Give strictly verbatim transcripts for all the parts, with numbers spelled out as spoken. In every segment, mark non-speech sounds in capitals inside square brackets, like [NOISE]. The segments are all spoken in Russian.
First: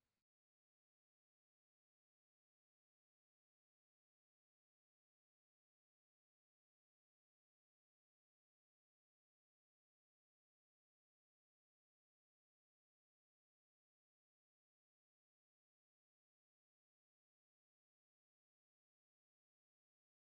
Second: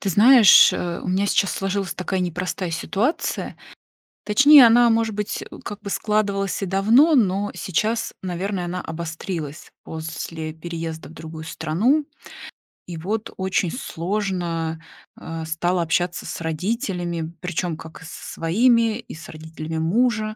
Ты знаешь, э, у меня сейчас сложилась такая непростая ситуация. Точнее, она, может быть, э, как бы складывалась и давно, но сейчас, наверное, она обострилась после переезда в другую страну. И вот очень сложно э, стало общаться с родителями, причем как и со своими, и с родителями мужа.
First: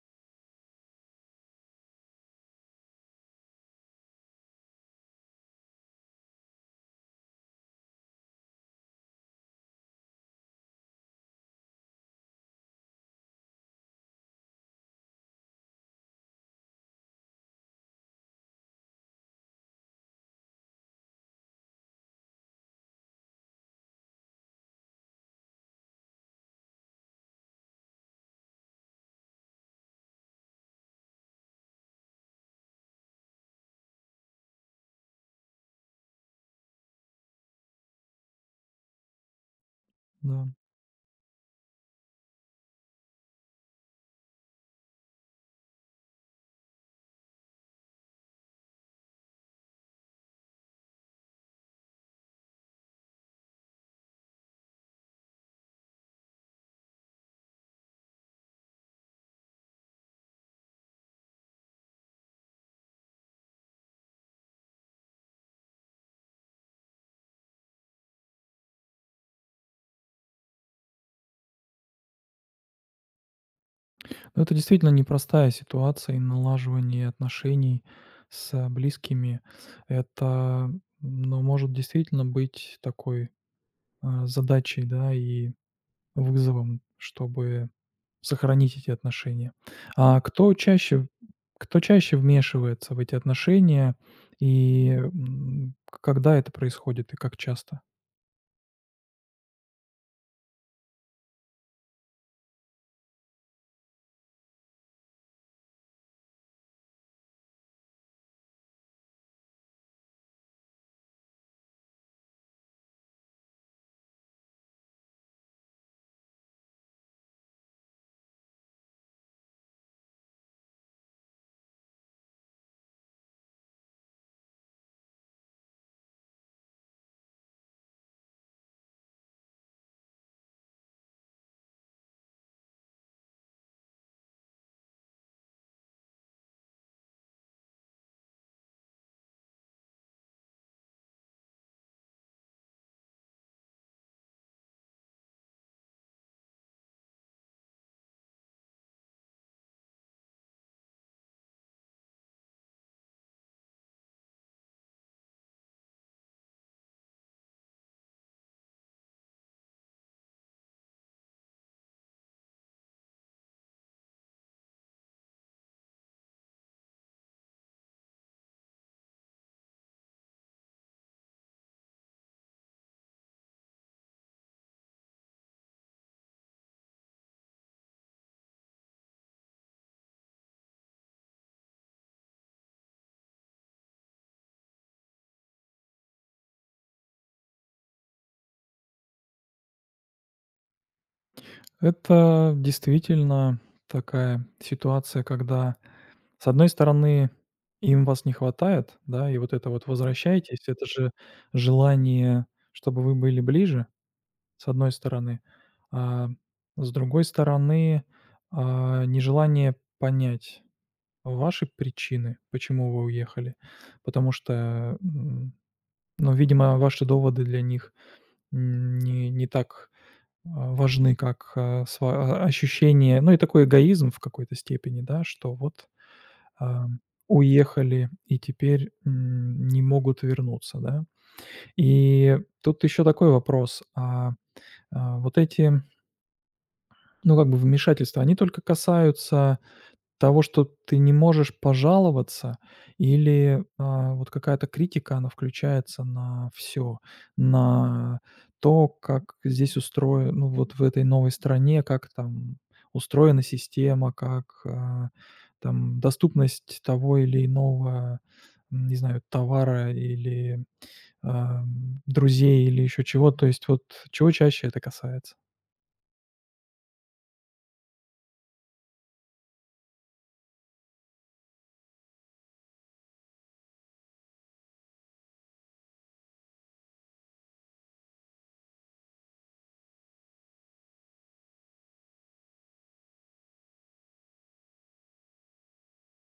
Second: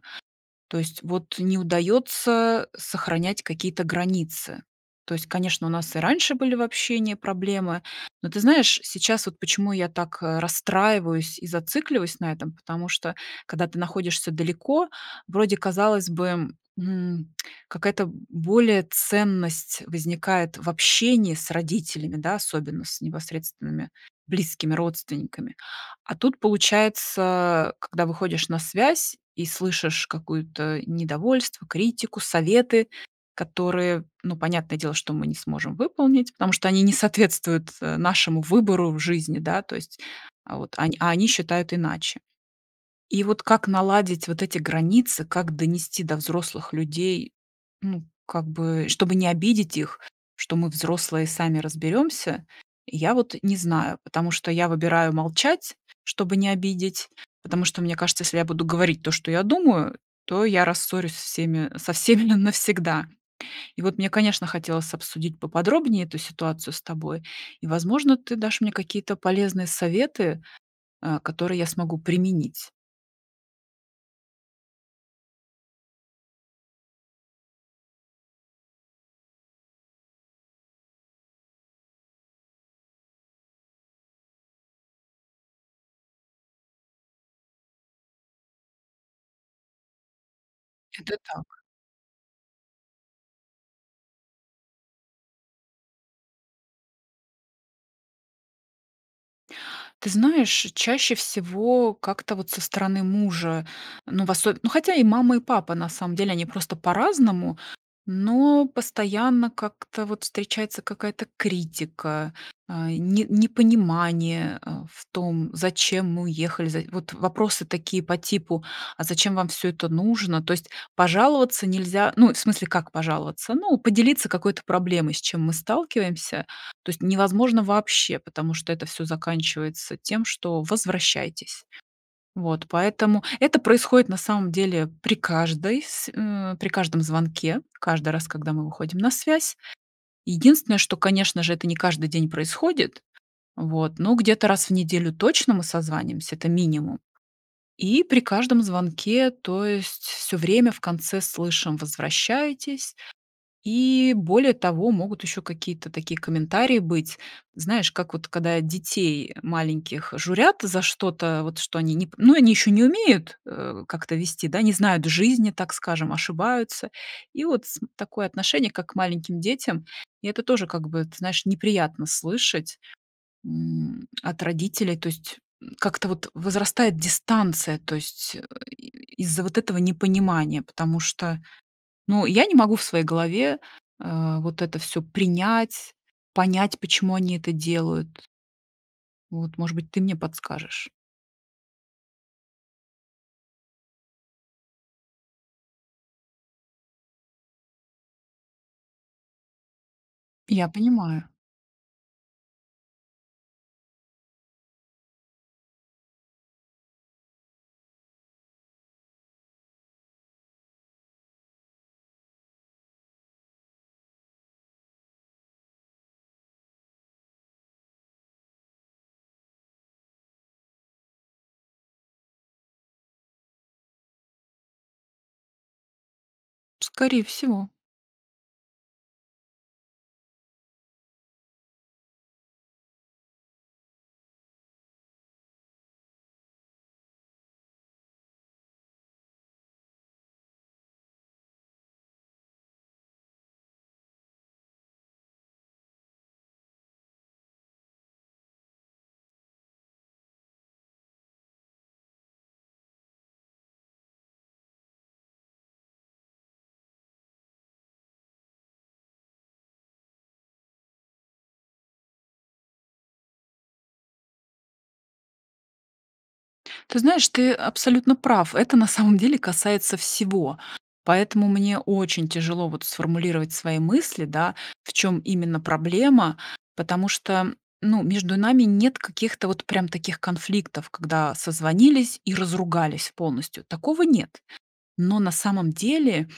То есть вот не удается сохранять какие-то границы. То есть, конечно, у нас и раньше были в общении проблемы, но ты знаешь, сейчас вот почему я так э, расстраиваюсь и зацикливаюсь на этом, потому что когда ты находишься далеко, вроде казалось бы, м, какая-то более ценность возникает в общении с родителями, да, особенно с непосредственными близкими родственниками. А тут, получается, когда выходишь на связь и слышишь какое то недовольство, критику, советы, которые, ну, понятное дело, что мы не сможем выполнить, потому что они не соответствуют, э, нашему выбору в жизни, да, то есть, Да. а вот они а они считают иначе. И вот как наладить вот эти границы, как донести до взрослых людей, ну, как бы, чтобы не обидеть их, что мы взрослые сами разберемся, я вот не знаю, потому что я выбираю молчать, чтобы не обидеть, потому что мне кажется, если я буду говорить то, что я думаю, то я рассорюсь со всеми, со всеми [LAUGHS] навсегда. И вот мне, конечно, хотелось обсудить поподробнее эту ситуацию с тобой. И, возможно, ты дашь мне какие-то полезные советы, а, которые я смогу применить. Но это действительно непростая ситуация и налаживание отношений с близкими. Это, ну, может действительно быть такой а, задачей, да, и вызовом, чтобы сохранить эти отношения. А кто чаще, Это так. кто чаще вмешивается в эти отношения и м, когда это происходит и как часто? Ты знаешь, чаще всего как-то вот со стороны мужа, ну, в осо ну, хотя и мама, и папа, на самом деле, они просто по-разному, но постоянно как-то вот встречается какая-то критика, а, не непонимание, а, в том, зачем мы уехали, за вот вопросы такие по типу: "А зачем вам все это нужно?" То есть пожаловаться нельзя, ну, в смысле, как пожаловаться? Ну, поделиться какой-то проблемой, с чем мы сталкиваемся. То есть невозможно вообще, потому что это все заканчивается тем, что возвращайтесь. Вот, поэтому это происходит на самом деле при каждой с э, при каждом звонке, каждый раз, когда мы выходим на связь. Единственное, что, конечно же, это не каждый день происходит, вот, но где-то раз в неделю точно мы созваниваемся, это минимум. И при каждом звонке, то есть все время в конце слышим: "Возвращайтесь". И более того, могут еще какие-то такие комментарии быть. Знаешь, как вот когда детей маленьких журят за что-то, вот что они не... п- ну, они еще не умеют э, как-то вести, да, не знают жизни, так скажем, ошибаются. И вот с- такое отношение, как к маленьким детям, и это тоже как бы, ты знаешь, неприятно слышать м, от родителей, то есть м, как-то вот возрастает дистанция, то есть э, и- из-за вот этого непонимания, потому что ну, я не могу в своей голове, э, вот это все принять, понять, почему они это делают. Вот, может быть, ты мне подскажешь. Это действительно такая ситуация, когда С одной стороны, им вас не хватает, да, и вот это вот "возвращайтесь" — Я это же понимаю. желание, чтобы вы были ближе, с одной стороны. А с другой стороны, а, нежелание понять ваши причины, почему вы уехали. Потому что, м, ну, видимо, ваши доводы для них не не так, а, важны, как, а, сва а, ощущение, ну, и такой эгоизм в какой-то степени, да, что вот Ам, Скорее всего. уехали и теперь, м, не могут вернуться, да. И тут еще такой вопрос: а, а, вот эти, ну, как бы вмешательства, они только касаются того, что ты не можешь пожаловаться или, а, вот какая-то критика, она включается на все, На то, как здесь устроено, ну, вот в этой новой стране, как там устроена система, как, а, там доступность того или иного, м, не знаю, товара или, ам, друзей, или еще чего. То есть вот чего чаще это касается. Ты знаешь, ты абсолютно прав. Это на самом деле касается всего. Поэтому мне очень тяжело вот сформулировать свои мысли, да, в чем именно проблема, потому что, ну, между нами нет каких-то вот прям таких конфликтов, когда созвонились и разругались полностью. Такого нет. Но на самом деле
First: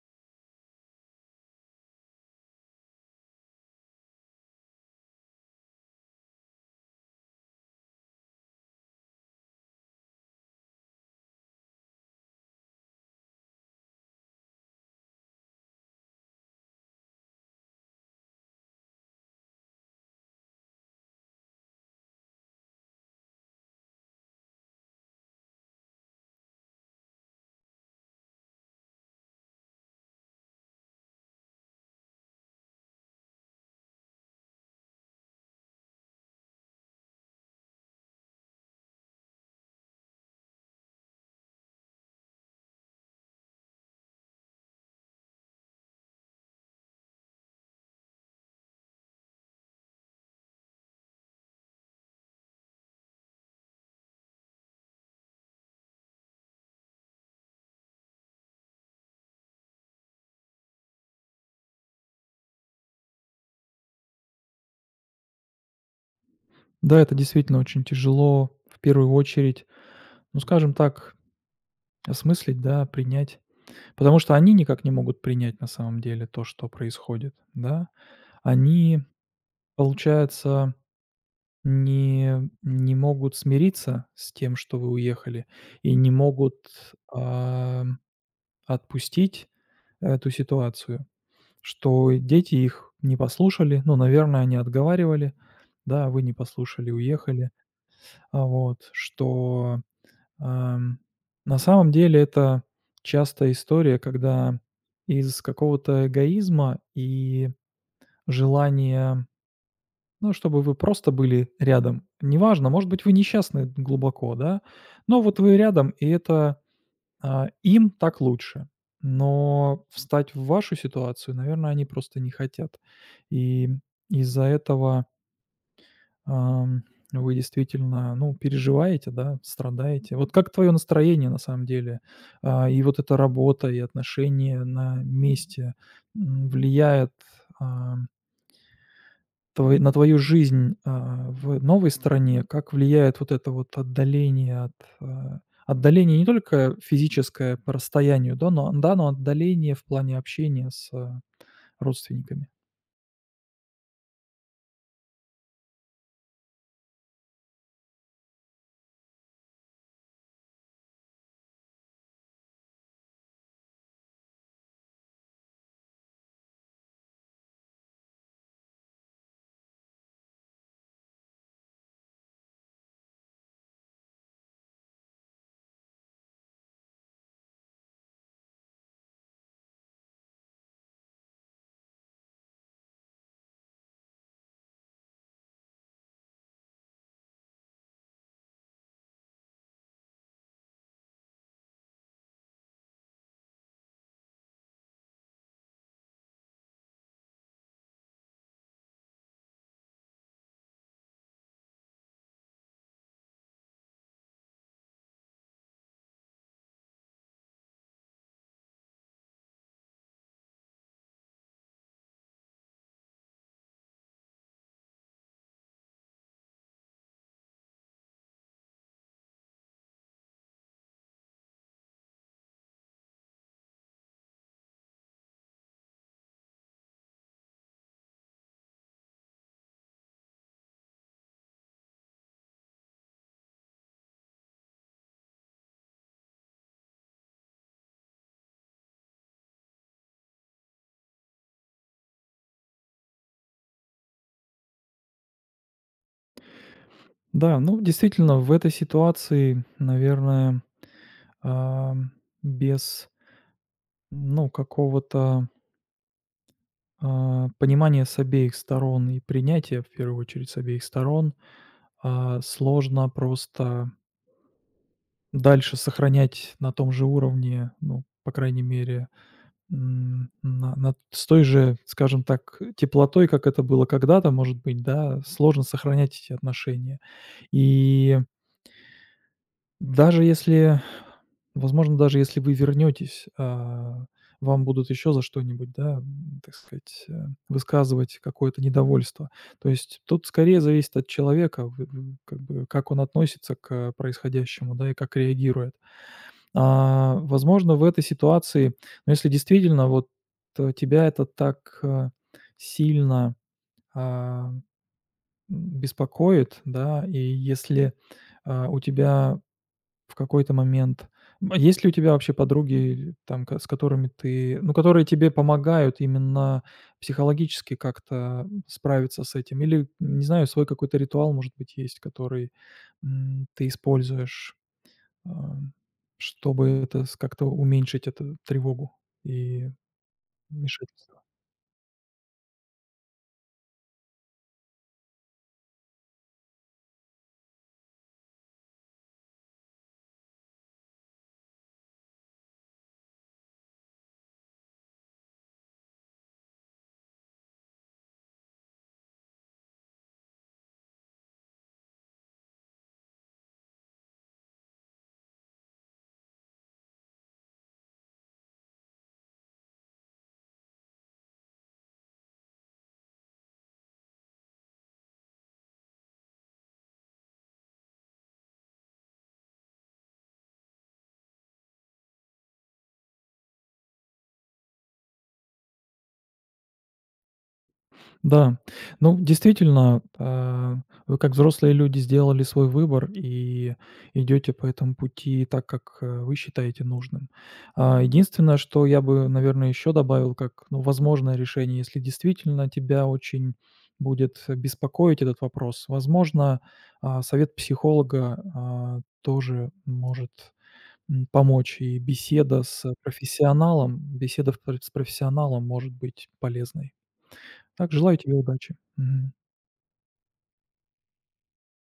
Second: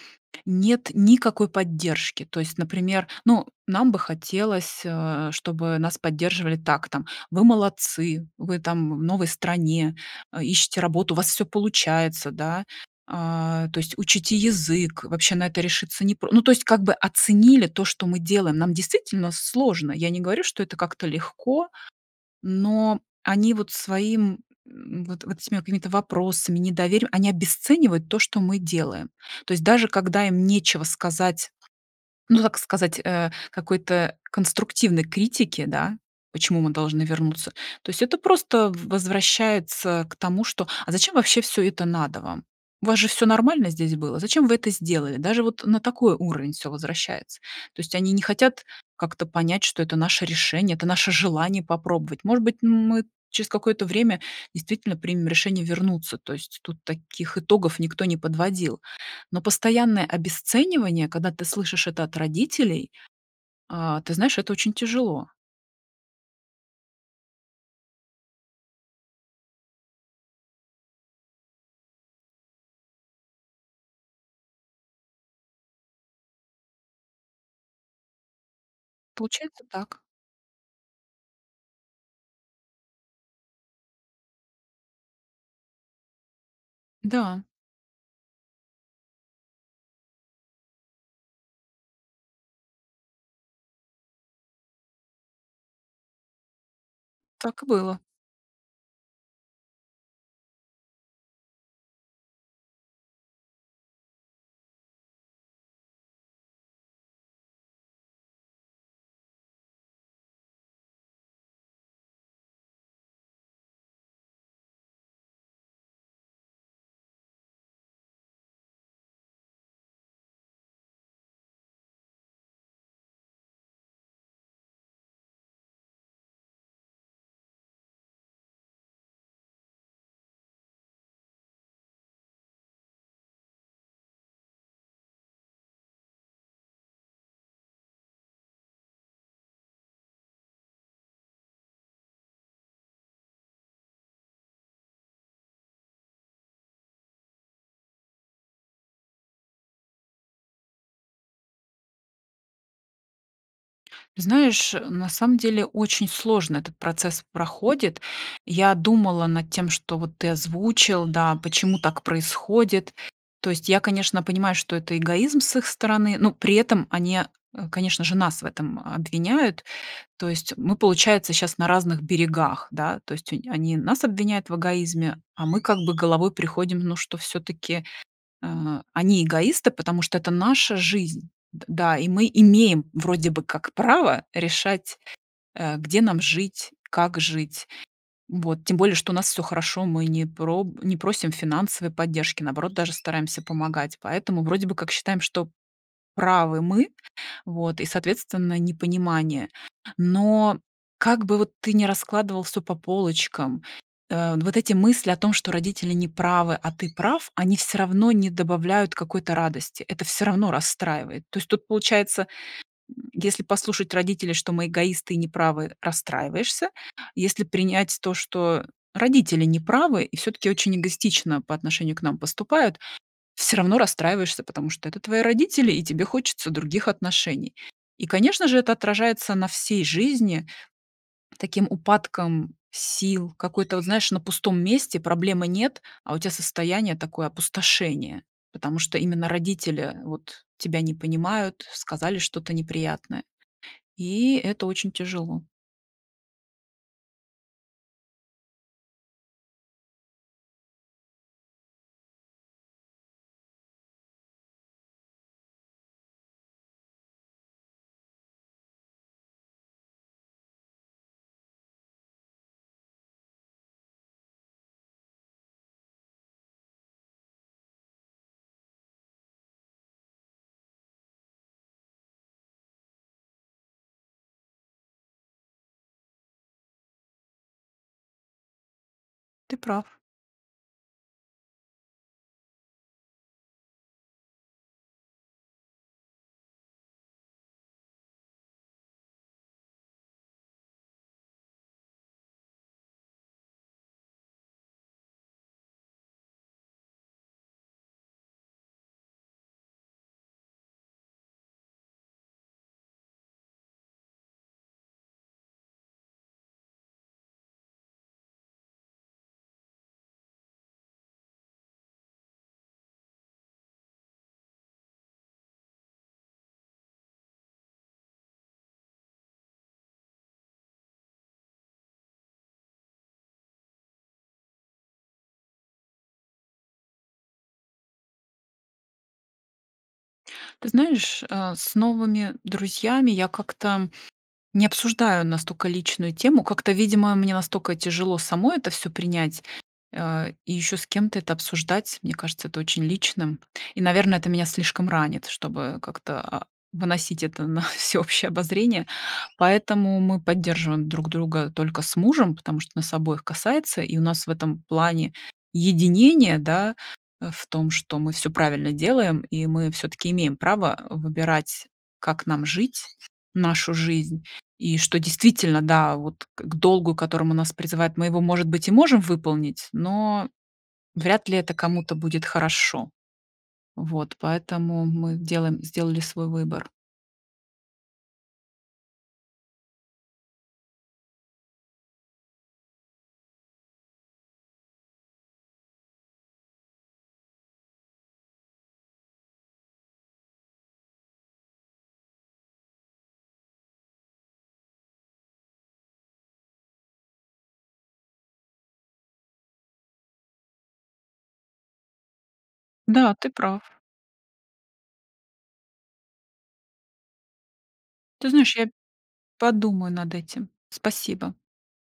нет никакой поддержки. То есть, например, ну, нам бы хотелось, э, чтобы нас поддерживали так там: "Вы молодцы, вы там в новой стране, э, ищете работу, у вас все получается", да. А, то есть учите язык, вообще на это решиться не про ну, то есть как бы оценили то, что мы делаем. Нам действительно сложно. Я не говорю, что это как-то легко. Но они вот своим, м, вот вот этими какими-то вопросами, недоверием, они обесценивают то, что мы делаем. То есть даже когда им нечего сказать ну, так сказать, э, какой-то конструктивной критики, да, почему мы должны вернуться. То есть это просто в- возвращается к тому, что «а зачем вообще все это надо вам? У вас же все нормально здесь было, зачем вы это сделали?» Даже вот на такой уровень все возвращается. То есть они не хотят как-то понять, что это наше решение, это наше желание попробовать. Может быть, мы через какое-то время действительно примем решение вернуться. То есть тут таких итогов никто не подводил. Но постоянное обесценивание, когда ты слышишь это от родителей, а, ты знаешь, это очень тяжело. Да, это действительно очень тяжело в первую очередь, ну, скажем так, Осмыслить, да, принять. Потому что они никак не могут принять на самом деле то, что происходит, да. Они, Получается так. получается, не, не могут смириться с тем, что вы уехали, и не могут Да, а, отпустить эту ситуацию, что дети их не послушали, ну, наверное, они отговаривали, да, вы не послушали, уехали, так и было. а вот, что Ам, на самом деле это частая история, когда из какого-то эгоизма и желания, ну, чтобы вы просто были рядом. Неважно, может быть, вы несчастны глубоко, да, но вот вы рядом, и это, а, им так лучше. Но встать в вашу ситуацию, наверное, они просто не хотят. И из-за этого Ам, вы действительно, ну, переживаете, да, страдаете. Вот как твое настроение на самом деле? А, и вот эта работа, и отношения на месте, м, влияет, а, твой на твою жизнь, а, в новой стране? Как влияет вот это вот отдаление от, а, отдаление не только физическое по расстоянию, да, но да, но отдаление в плане общения с, а, родственниками? Знаешь, на самом деле очень сложно этот процесс проходит. Я думала над тем, что вот ты озвучил, да, почему так происходит. То есть я, конечно, понимаю, что это эгоизм с их стороны, но при этом они, э, конечно же, нас в этом обвиняют. То есть мы, получается, сейчас на разных берегах, да? То есть онь они нас обвиняют в эгоизме, а мы как бы головой приходим, ну, что все таки они эгоисты, потому что это наша жизнь. Д Да, и мы имеем вроде бы как право решать, э, где нам жить, как жить. Вот. Тем более, что у нас все хорошо, мы не проб не просим финансовой поддержки, наоборот, даже стараемся помогать. Поэтому вроде бы как считаем, что правы мы, вот, и, соответственно, непонимание. Но как бы вот ты ни раскладывал все по полочкам, э, вот эти мысли о том, что родители не правы, а ты прав, они все равно не добавляют какой-то радости. Это все равно расстраивает. То есть тут получается, м, если послушать родителей, что мы эгоисты и неправы, расстраиваешься. Если принять то, что родители неправы и все таки очень эгоистично по отношению к нам поступают, все равно расстраиваешься, потому что это твои родители, и тебе хочется других отношений. И, конечно же, это отражается на всей жизни таким упадком сил, какой-то, вот знаешь, на пустом месте, проблемы нет, а у тебя состояние такое опустошение, потому что именно родители вот тебя не понимают, сказали что-то неприятное. И это очень тяжело. Да, ну, действительно, в этой ситуации, наверное Ам, без, ну, какого-то, а, понимания с обеих сторон и принятия, в первую очередь, с обеих сторон, а, сложно просто дальше сохранять на том же уровне, ну, по крайней мере, м, на на с той же, скажем так, теплотой, как это было когда-то, может быть, да, сложно сохранять эти отношения. И Ты прав. даже если Возможно, даже если вы вернетесь, а, вам будут еще за что-нибудь, да, м, так сказать, э, высказывать какое-то недовольство. То есть тут скорее зависит от человека, в- в- как бы, как он относится к происходящему, да, и как реагирует. А, возможно, в этой ситуации, ну, если действительно вот э, тебя это так э, сильно а, м, беспокоит, да, и если а, у тебя в какой-то момент. а есть ли у тебя вообще подруги, там, ко с которыми ты ну, которые тебе помогают именно психологически как-то справиться с этим? Или, не знаю, свой какой-то ритуал, может быть, есть, который, м, ты используешь, а, чтобы это с как-то уменьшить эту тревогу и Ты мешать. знаешь, э, с новыми друзьями я как-то не обсуждаю настолько личную тему. Как-то, видимо, мне настолько тяжело самой это все принять, э, и еще с кем-то это обсуждать. Мне кажется, это очень личным. И, наверное, это меня слишком ранит, чтобы как-то, а, выносить это на [LAUGHS] всеобщее обозрение. Поэтому мы поддерживаем друг друга только с мужем, потому что нас обоих касается, и у нас в этом плане единение, да, э, в том, что мы все правильно делаем, и мы все таки имеем право выбирать, как нам жить нашу жизнь. И что действительно, да, вот к к долгу, к которому нас призывает, мы его, может быть, и можем выполнить, но вряд ли это кому-то будет хорошо. Вот, поэтому мы делаем сделали свой выбор. Да, ну, действительно, а, вы как взрослые люди сделали свой выбор и идете по этому пути так, как э, вы считаете нужным. А, Единственное, что я бы, наверное, еще добавил, как ну, возможное решение, если действительно тебя очень будет беспокоить этот вопрос, возможно, а, совет психолога а, тоже может м, помочь, и беседа с Да, ты прав. профессионалом, беседа в пр- с профессионалом может быть полезной. Так, желаю Ты тебе знаешь, я удачи. Мгм. подумаю над этим. Спасибо.